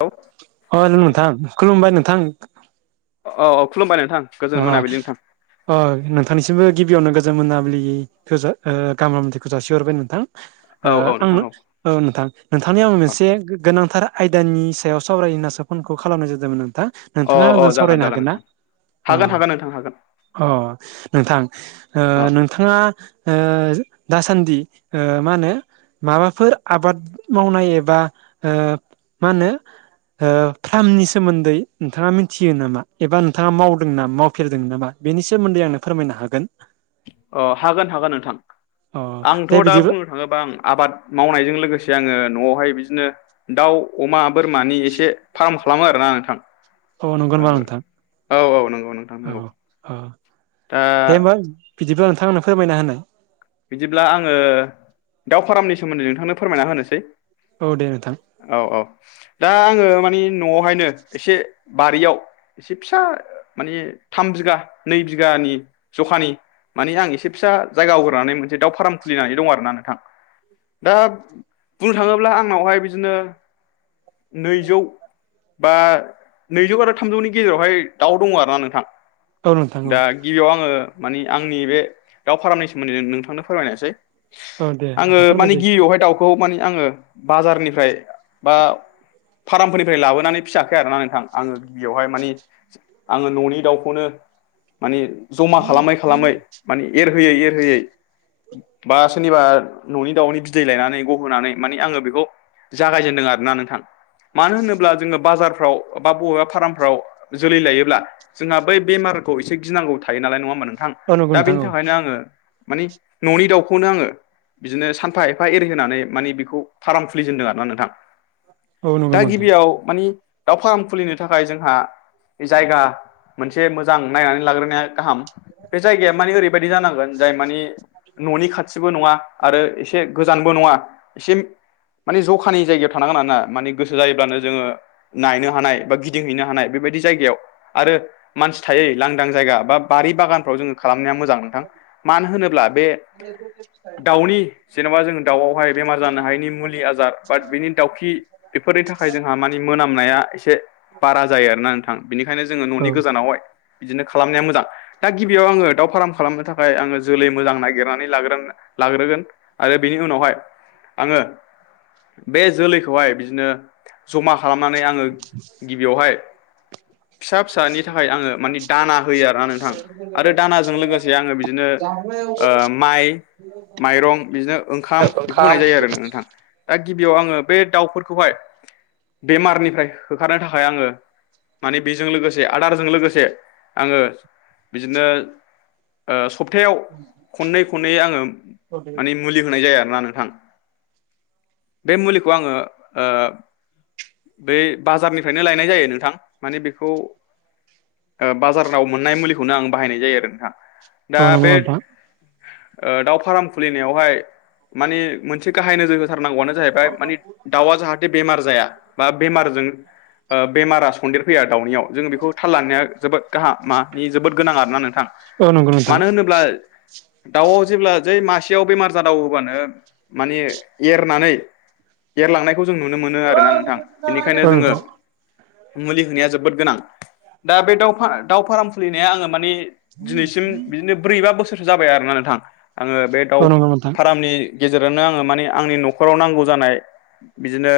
औ अ' नोंथां खुलुमबाय नोंथां औ-औ खुलुमबाय नोंथां गोजोन आ मोनाबिलि नोंथां अ नोंथांनिसिमबो गिबियावनो गोजोन मोनाबिलिखौ गाहामथिखौ जासिहरबाय नोंथां औ ओ औ नोंथां आंनो औ नोंथां नोंथांनि आं मोनसे गोनांथार आयदानि सायाव सावरायनो होननासो फनखौ खालामनाय जादोंमोन नोंथा औ अ नोंथाङा अ आंजों जागोन सावरायनो जागोन नोंथां हागोनना हागोन हागोन नोंथां हागोन अ-अ नोंथां औ नों नोंथाङा ओ दासान्दि ओ मा होनो माबाफोर आबाद मावनाय एबा ओ मा होनो फार्मनि सोमोन्दै नोंथाङा मिथियो नामा एबा नोंथाङा मा वदों मावफेरदों नामा बेनि सोमोन्दै आंनो फोरमायनो हागोन अ हागोन हागोन नोंथां अ आंथ' दे दा बिदिबो बुं नों थाङोबा आं आबाद मावनायजों लोगोसे आङो न'आवहाय बिदिनो दाउ अमा बोरमानि एसे फार्म खालामो आरोना नोंथां औ नंगौ नामा नोंथां औ औ नंगौ नोंथां नंगौ औ-औ दा दे होमबा बिदिबा नोंथां आंनो फोरमायना होनाय बिदिब्ला आङो दाउ फारामनि सोमोन्दै नोंथांनो फोरमायना होनोसै औ दे नोंथां औ-औ दा आङो मानि न'आवहायनो एसे बारियाव एसे फिसा माने थाम बिगा नै बिगानि जखानि माने आं एसे फिसा जायगा आवग्रिनै मोनसे दाउ फार्म खुलिनानै दं आरोना नोंथां दा बुंनो थाङोब्ला आंनावहाय बिदिनो नैजौ बा नैजौ आरो थामजौनि गेजेरावहाय दाउ दङ आरो ना नोंथां औ नोंथां औ दा गिबियाव आङो मानि आंनि बे दाउ फारामनि सोमोन्दै नोंथांनो फोरमायनोसै औ दे आङो नोंथां मानि फोरमायजायो गिबियावहाय दाउखौ माने आङो बाजारनिफ्राय बा फार्मफोरनिफ्राय लाबोनानै फिसियाखै आरोना नोंथां आङो गिबियावहाय मानि आङो न'नि दाउखौनो माने जमा खालामै खालामै मान एरहोयै एर होयै बा सोरनिबा न'नि दाउनि बिदै लायनानै गहोनानै मानि आङो बेखौ जागायजेनदों आरो ना नोंथां। मानो होनोब्ला जोङो बाजारफ्राव बा बबेबा फार्मफ्राव जोलै लायोब्ला जोंहा बै बेमारखौ एसे गिनांगौ थायो नालाय नङा होनोमोन नोंथां औ नंगौ दा नोंथां बिनि औ थाखायनो आङो मानि न'नि दाउखौनो आङो बिदिनो सानफा एफा एरि होनानै मानि बेखौ फाराम खुलिजेनदों आरो ना नोंथां। औ नंगौ दा नोंथां गिबियाव मानि दाउ फार्म खुलिनो थाखाय जोंहा बे जायगा मोनसे मोजां नायनानै लाग्रोनाया गाहाम। बे जायगाया माने ओरैबायदि जानांगोन। जाय मानि न'नि खाथिबो नङा आरो एसे गोजानबो नङा एसे मानि जखानि जायगायाव थानांगोन आर ना माने गोसो जायोब्लानो जोङो नायनो हानाय बा गिदिंहैनो हानाय बेबायदि जायगायाव आरो मानसि थायो लांदां जायगा बा बारि बागानफ्राव जोङो खालामनाया मोजां नोंथां। मानो होनोब्ला बे [unintelligible] दाउनि जेनेबा जोंङ दाउआवहाय बेमार जानो हायिनि मुलि आजार बा बेनि दाउखि बेफोरनि थाखाय जोंहा मानि मोनामनाया एसे बारा जायो आरोना नोंथां बेनिखायनो जोङो औ न'नि गोजानावहाय बिदिनो खालामनाया मोजां दा गिबियाव आङो दाउ फार्म खालामनो था ओमाय आङो जोलै मोजां नागिरनानै लाग्रो लाग्रोगोन आरो बेनि उनावहाय आङो बे जोलैखौहाय बिदिनो जमा खालामनानै आङो गिबियावहाय फिसा फिसानि थाखाय आङो मानि दाना होयो आरो ना नोंथां आरो दानाजों लोगोसे आङो बिदिनो ओ माइ माइरं बिदिनो ओंखाम बेखौ होनाय जायो आरो नोंथां। दा गिबियाव आङो बे दाउफोरखौहाय बेमारनिफ्राय होखारनो थाखाय आङो माने बेजों लोगोसे आदारजों लोगोसे आङो बिदिनो ओ सप्तायाव खननै खननै आङो मानि मुलि होग्रोनाय जोयो आरोना नोंथां बे मुलिखौ आङो ओ बै बाजारनिफ्रायनो लायनाय जायो नोंथां माने बेखौ बाजाराव मोननाय मुलिखौनो आं बाहायनाय जायो आरो नोंथा दा औ नंगौ बे नोंथां ओ दाउ फाराम खुलिनायावहाय मानि मोनसे गाहाय नोजोर हो थारनांगौआनो जाहैबाय मानि दाउआ जाहाथे बेमार जाया बा बेमारजों ओ बेमारा सन्देर फैया दाउनियाव जों बेखौ थाल लांनाया जोबोद गाहाम मानि जोबोद गोनां आरोना नोंथां। औ नंगौ नोंथां मानो होनोब्ला दाउआव जेब्ला जै मासेयाव बेमार जादाव होबानो माने एरनानै एरलांनायखौ जों नुनो मोनो आरोना नोंथां औ नोंथां बेनिखायनो औ जोङो मुलि होनाया जोबोद गोनां दा बे दाउ दावउ फाराम खुलिनाया आङो मानिे दिनैसिम बिदिनो ब्रै बा बोसोरसो जाबाय आरोना नोंथां आङो बे दाउ नंगौ नोंथां फारमनि गेजेरावनो आङो माने आंनि न'खराव नांगौ जानाय बिदिनो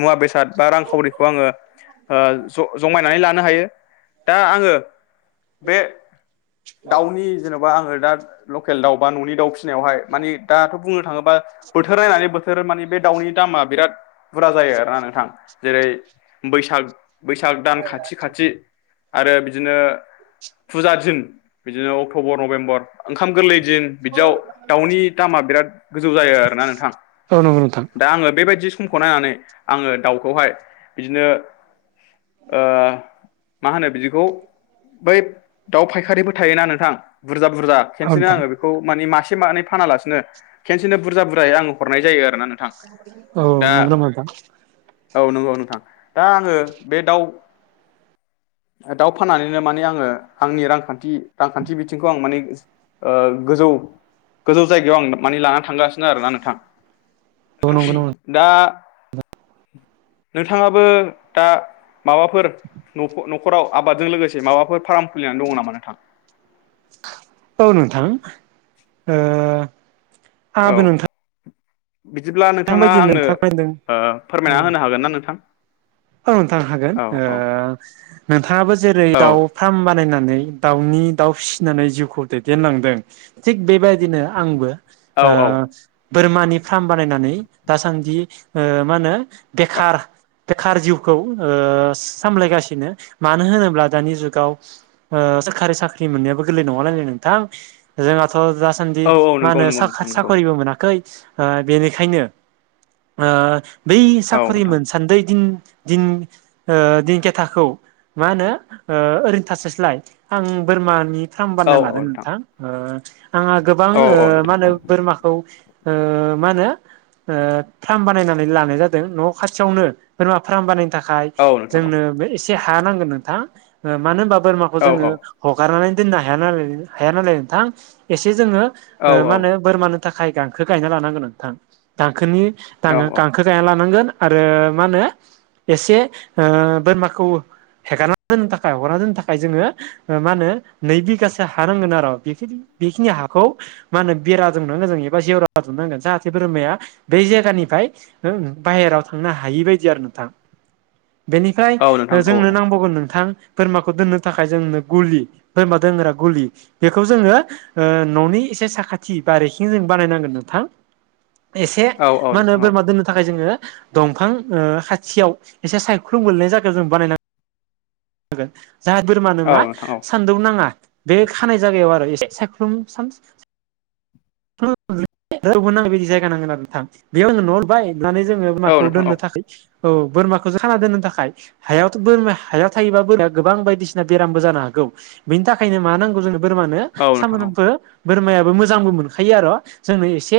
मुवा बेसाद बा रांखावरिखौ आङो ओ ज जमायनानै लानो हायो दा आङो बे दाउनि जेन'बा आङो दा लकेल दाउ बा न'नि दाउ फिसिनायावहाय मानि दाथ' बुंनो थाङोब्ला बोथोर नायनानै बोथोर माने बे दाउनि दामा बिराद बुरा जायो आरोना नोंथां जेरै बैसाग बैसाग दान खाथि खाथि आरो बिदिनो फुजा दिन बिदिनो अक्ट'बर नभेम्बर ओंखाम गोरलै दिन बिदियाव दाउनि दामा बिराद गोजौ जायो आरोना नोंथां। औ नंगौ नोंथां औ दा आङो बेबायदि समखौ नायनानै आङो दाउखौहाय बिदिनो ओ मा होनो बिदिखौ बै दाउ फायखारिबो थायोना नोंथां बुरजा बुरजा खेनसेनो नोंथां आङो बेखौ माने मासे मानै फानालासिनो खेनसेनो बुरजा बुरजायै आङो हरनाय जायो आरोना नोंथां औ दा नंगौ नामा नोंथां औ नंगौ नोंथां दा आङो बे दाउ दाउ फाननानैनो माने आङो आंनि रांखानथि रांखानथि बिथिंखौ आं माने गोजौ गोजौ जायगायाव आं माने लाना थांगासिनो आरोना नोंथां औ नंगौ नामा दा नोंथाङाबो दा माबाफोर नख नखराव आबादजों लोगोसे माबाफोर फाराम खुलिनानै दङ नामा नोंथां औ नोंथां ओ आहाबो औ नोंथां बिदिब्ला नोंथाङा बायदि आंनो नोंथां फैदों औ फोरमायना होनो हागोन ना नोंथां औ नोंथां हागोन औ औ नोंथाङाबो जेरै औ दाउ फार्म बानायनानै दाउनि दाउ फिसिनानै जिउखौ दैदेनलांदों थिग बेबायदिनो आंबो औ बोरमानि फार्म बानायनानै दासानदि मा होनो औ बेखार बेखार जिउखौ ओ सामलायगासिनो मानो होनोब्ला दानि जुगाव ओ सोरखारि साख्रि मोननायाबो गोरलै नङा नालाय नोंथां जोंहाथ' दा सानदि औ औ मा नंगौ होनो नंगौ नोंथां साखा नंगौ साख'रिबो मोनाखै बेनिखायनो बै औ साख्रि नोंथां मोन सानदै दिन दिन ओ दिनखेथाखौ मा होनो ओ ओरैनो थास्लाय स्लाय आं बोरमानि फ्राम औ बानायना औ लागोन नोंथां ओ आंहा गोबां औ ओ औ मा नोंथां औ होनो बोरमाखौ ओ मा होनो फ्राम बानायनानै लानाय जादों न खाथियावनो बोरमा फ्राम बानायनो थाखाय नोंथां औ जोंनो एसे हा नांगोन नोंथां मानो होनबा बोरमा खौ औ जोङो हगारनानै दोननो हाया नालाय नोंथां एसे जोंङो औ मा होनो बोरमानि थाखाय गांखो गायना लानांगोन नोंथां गांखोनि दा औ गांखो गायना लानांगोन आरो मा होनो एसे बोरमाखौ हेगारना दोननो थाखाय हगारना दोननो थाखाय जोंङो मा होनो नै बिगासो हा नांगोन आरो बेखिनि हाखौ मा होनो बेरा दुमनांगोन जों एबा जेवरा दुमनांगोन जाहाथे बोरमाया बै जायगानिफ्राय बाहेरायाव थांनो हायि बायदि आरो नोंथां बेनिफ्राय औ नोंथां औ जोंनो नांबावगोन नोंथां बोरमाखौ दोननो थाखाय जोंनो गुलि बोरमा दोनग्रा गुलि बेखौ जोंङो ननि एसे साखाथि बारिखिं जों बानायनांगोन नोंथां एसे औ औ मा होनो नोंथां बोरमा दोननो थाखाय जोंङो दंफां खाथियाव एसे सायख्लुम गोलैनाय जागायाव जों बानायनां गोन जाहा बोरमानो औ मा नोंथां औ सानदुं नांङा बे खानाय जायगायाव आरो एसे सायख्लुम सान [unintelligible] नांनाय बायदि जायगा नांगोन आरो नोंथां बेयाव न लुबाय लुनानै जोङो औ बोरमाखौ नोंथां दोननो थाखै औ बोरमाखौ जों खाना दोननो थाखाय हायावथ' बोरमा हायाव थायोबा बोरमाया गोबां बायदिसिना बेरामबो जानो हागौ बेनि थाखायनो मा नांगौ जों बोरमानो औ नोंथां औ नोंथां औ सानफ्रोमबो बोरमायाबो मोजांबो मोनखायो आरो जोंनो एसे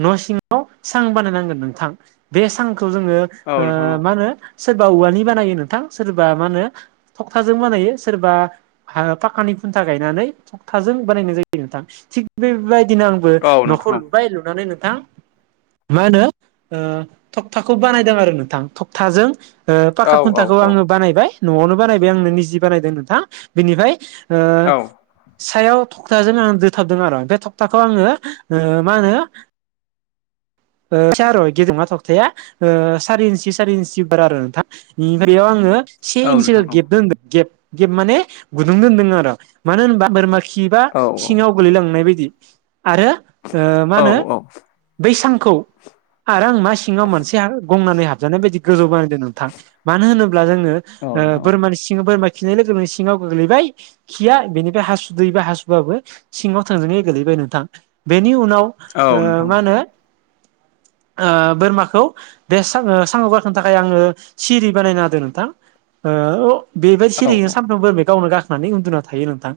न सिङाव सां बानायनांगोन नोंथां बे सांखौ जोङो औ नोंथां मा होनो सोरबा औवानि बानायो नोंथां सोरबा मा होनो थखथाजों बानायो सोरबा पाखानि खुन्था गायनानै थखथाजों बानायनाय जायो नोंथां थिग बेबायदिनो आं बो औ नखौ लुबाय लुनानै नोंथां मा होनो थकथाखौ बानायदों आरो नोंथां थखथाजों औ पाखा खुन्थाखौ औ आङो बानायबाय न'आवनो बानायबाय आंनो निजि बानायदों नोंथां बिनिफाय ओ सायाव थखथाजों आं दोथाबदों आरो बे थखथाखौ आंङो मा होनो बायसा आर' गेदेमा थखथाया सारि इन्सि सारि इन्सि बारा आरो नोंथां [unintelligible] बेयाव आंङो से औ नोंथां औ इनसो नोंथां औ नोंथां औ औ गेब दो गेब माने गुदुं दोन्दों आरो' मानो होनबा बोरमा खि बा औ सिङाव गोलैलांनाय बायदि आरो मा होनो औ बै सांखौ आरो आं मा सिङाव मोनसे गंनानै हाब बायदि गोजौ बानायदों नोंथां मानो होनोब्ला जोङो ओ बोरमानि सिं बोरमा खिनाय लोगोनो सिङाव गोग्लैबाय खिया बेनिफ्राय हासुदैबा हासुबाबो सिङाव थोंजोङै गोलैबाय नोंथां बेनि उनाव ओ माहोनो ओ बोरमाखौ बे सां ओ साङाव गाखोनो थाखाय आङो सिरि बानायना होदों नोंथां ओ अ बेबायदि सिरियैनो सानफ्रोमबोरै गावनो गाखोनानै उन्दुना थायो नोंथां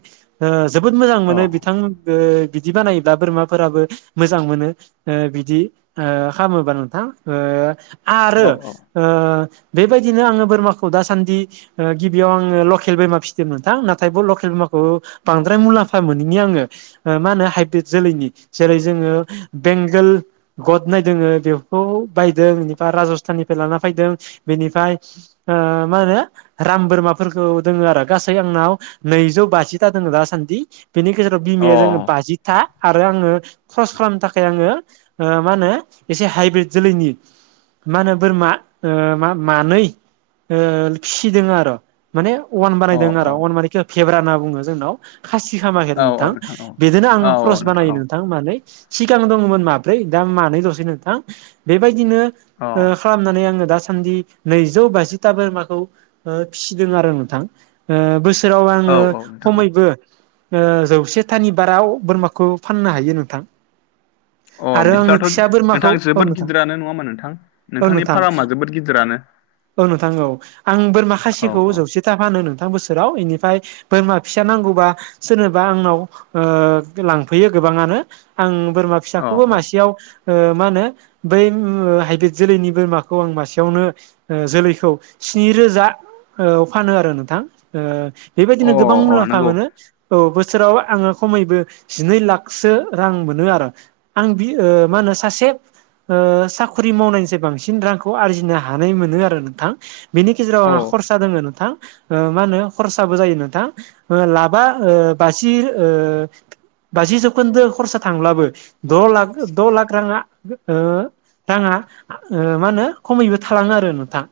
ओ जोबोद मोजां मोनो बिथां ओ बिदि बानाय्ला बोरमाफोराबो मोजां मोनो ओ बिदि ओ खालामामोबा नोंथां ओ आरो औ ओ बेबायदिनो आङो बोरमाखौ दासान्दि ओ गिबियाव आङो लकेल बोरमा फिसिदोंमोन नोंथां नाथाय ब लकेल बमाखौ बांद्राय मुलाम्फा मोनैनि आङो मा होनो हाइब्रिद जोलैनि जेरै जोङो बेंगोल गद नायदों बेखौ बायदों बेनिफ्राय राजस्थाननिफ्राय लाना फैदों बेनिफ्राय ओ माहोनो राम बोरमाफोरखौ दोङो आरो गासै आंनाव नैजौ बाजिथा दङो दासान्दि बेनि गेजेराव औ बिमाया जोङो अ बाजिथा आरो आङो सरस खालामनो थाखाय आङो ओ मा होनो एसे हाइब्रिद जोलैनि मा होनो बोरमा ओ मा मानै ओ फिसिदों आरो माने अवन अ बानायदों आरो अवन माने फेब्रा होनना बुङो जोंनाव खासि खामाखै औ आरो औ नोंथां औ बेजोंनो आं औ औ ख्रस नोंथां बानायो औ नों थांनानै सिगां दङमोन माब्रै दा मानै दसै नोंथां बेबायदिनो खालामनानै आङो दासान्दि नैजौ बाजिथा बोरमाखौ फिसिदों आरो नोंथां ओ बोसोराव अ औ आङो औ नोंथां औ खमैबो ओ जौसेथानि बारा बोरमाखौ फाननो हायो नोंथां अ आरो आङो बिदिब्लाथ' फिसा बोरमाखौ नोंथां औ जोबोद नोंथां गिदिरानो नङा ओमबा नोंथां औ नोंथांनि नोंथां फारामा जोबोद गिदिरानो औ नोंथां औ आं बोरमा औ खासिखौ औ जौसे था फानो नोंथां बोसोराव इनिफ्राय बोरमा फिसा नांगौबा सोरनोबा आंनाव ओ लांफैयो गोबाङानो आं बोरमा अ फिसाखौबो अ मासेयाव ओ मा होनो बै हाइब्रिद जोलैनि बोरमाखौ आं मासेयावनो ओ जोलै खौ स्नि रोजा औ फानो आरो नोंथां ओ अ बेबायदिनो गोबां अ मुलाम्फा नंगौ मोनो औ बोसोराव आङो खमैबो जिनै लाखसो रां मोनो आरो आं बि ओ मा होनो सासे ओ साखरि मावनायनिसाय बांसिन रांखौ आरजिनो हानाय मोनो आरो नों थां बेनि गेजेराव औ आंहा खरसा दोङो नोंथां ओ मा होनो खरसाबो जायो नोंथां लाबा ओ बाजि ओ बाजि जौखोन्दो खरसा थांब्लाबो द' लाख द' लाख रांआ ओ रांआ ओ मा होनो खमैबो थालाङो आरो नोंथां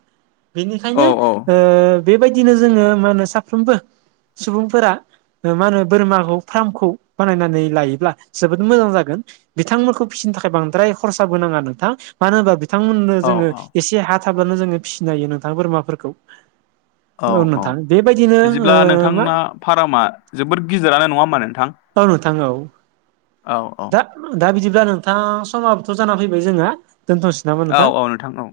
औ बेनिखायनो ओ बेबायदिनो जोङो मा होनो साफ्रोमबो सुबुंफोरा ओ मा होनो बोरमाखौ फाम्रखौ बानायनानै लायोब्ला जोबोद मोजां जागोन बिथांमोनखौ फिसिनो थाखाय बांद्राय खरसाबो नाङा नोंथां मानो होनबा बिथांमोननो औ जोङो एसे हा थाब्लानो जोङो फिसिनो हायो नोंथां बोरमाफोरखौ औ नोंथां बेबायदिनो ओ मा फारामा जोबोद गिदिरानो नङा होमबा नोंथां औ नोंथां औ औ औ दा दा बिदिब्ला नोंथां समाबोथ' जानानै फैबाय जोंहा दोनथ'सै औ-औ नोंथां औ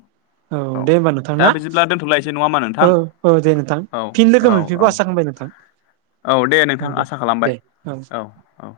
औ दे होमबा नोंथां दा ना बिदिब्ला दोनथ'लायसै नङा होमबा नोंथां औ-औ दे नोंथां औ फिन लोगो औ औ बेखौ आसा खालामबाय नों [unintelligible] औ दे नोंथां आसा खालामबाय औ औ